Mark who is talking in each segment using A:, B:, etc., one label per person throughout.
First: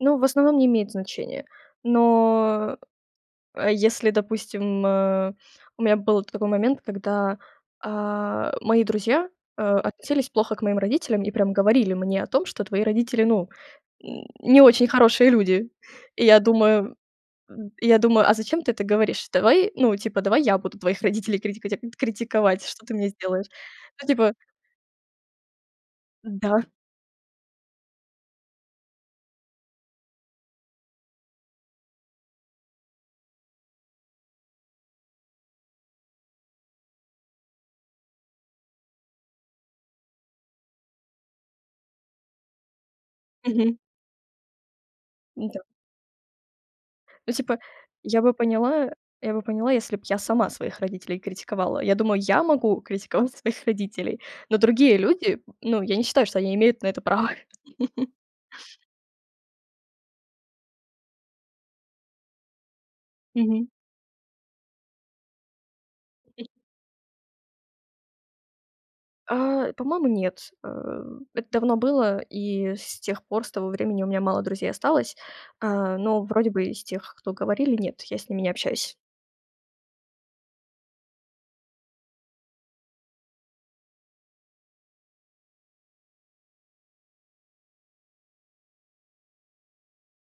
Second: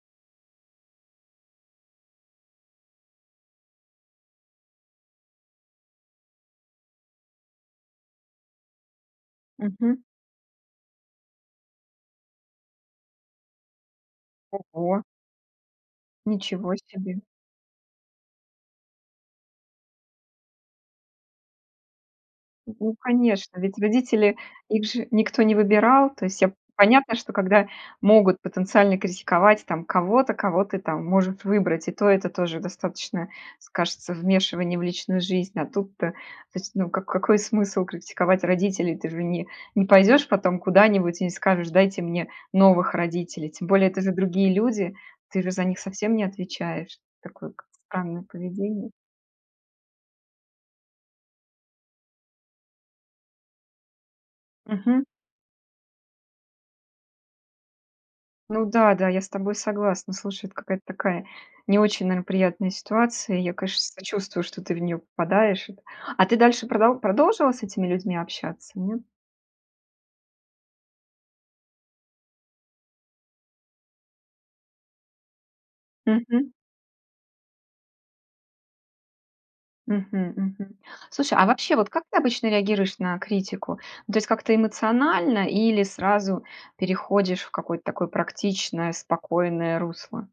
A: Ну, в основном, не имеет значения. Но. Э, если, допустим, э У меня был т такой момент, когда, а, мои друзья, э,
B: Мгм.
A: относились плохо к моим родителям и прям говорили мне о том, что "твои родители, ну, не очень
B: Ого!
A: хорошие люди". И я
B: Ничего
A: думаю
B: себе.
A: м, я думаю: "А зачем ты это говоришь? Давай, ну, типа, давай я буду твоих родителей критикатят критиковать-
B: Н
A: что ты
B: ну,
A: мне сделаешь?"
B: конечно. Ведь
A: Ну, типа
B: родители, их же никто не выбирал. То есть, я
A: Да.
B: понятно, что когда могут потенциально критиковать там кого-то, кого ты там может выбрать, и то это тоже достаточно, скажется, вмешивание в личную жизнь, а тут-то. То есть, ну, ка какой смысл критиковать родителей? Ты же не не пойдешь потом куда-нибудь и не скажешь: "Дайте мне новых родителей". Тем
A: Мгм.
B: более это же другие люди. Ты же
A: Н-да.
B: за них совсем не отвечаешь.
A: Ну,
B: Такое
A: типа,
B: как
A: я
B: странное
A: бы поняла
B: поведение.
A: я бы поняла, если б я сама своих родителей критиковала. Я думаю, я могу критиковать своих родителей. Но другие
B: Мгм.
A: люди, ну, я не считаю, что они имеют на это право.
B: Ну да-да, я с тобой согласна. Слушай, это какая-то такая не очень, наверно, приятная ситуация. Я,
A: Мгм.
B: конечно, сочувствую, что ты в неё попадаешь. А ты дальше продол продолжила с этими людьми общаться, нет?
A: А, по-моему, нет, э. Это давно было, и, с тех пор, с того времени у меня мало друзей осталось, а, но
B: Мгм.
A: вроде бы из тех, кто говорили, нет, я с ними не общаюсь.
B: Мгм, мгм. Слушай, а вообще, вот как ты обычно реагируешь на критику? Ну, то есть как-то эмоционально или сразу переходишь в какое-то такое практичное, спокойное русло?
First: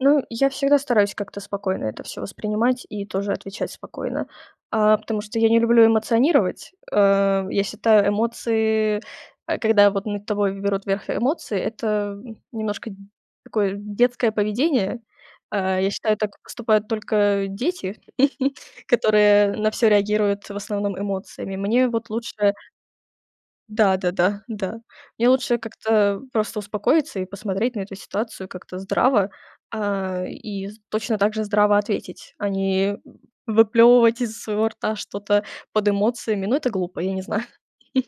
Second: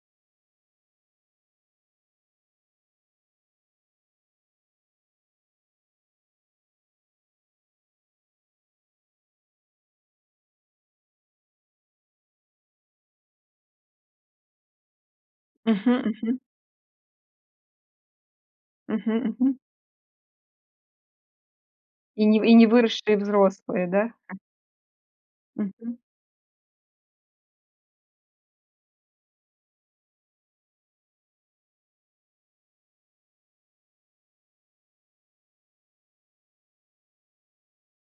A: Ну, я всегда стараюсь как-то спокойно это всё воспринимать и тоже отвечать спокойно. А, потому что я не люблю эмоционировать. Э, я считаю эмоции э, когда вот над тобой берут верх эмоции- это немножко д такое детское поведение. А, я
B: Мгм,
A: считаю, так
B: мгм.
A: поступают только дети,
B: Мгм,
A: которые
B: мгм.
A: на всё реагируют в основном эмоциями. Мне вот
B: И не вы и
A: лучше
B: не выросшие взрослые, да?
A: Да-да-да, да. Мне лучше как-то,
B: Мгм.
A: э, просто успокоиться и посмотреть на эту ситуацию как-то здраво, а, и з точно так же здраво ответить, а не выплёвывать из своего рта что-то под эмоциями. Ну, это глупо, я не знаю.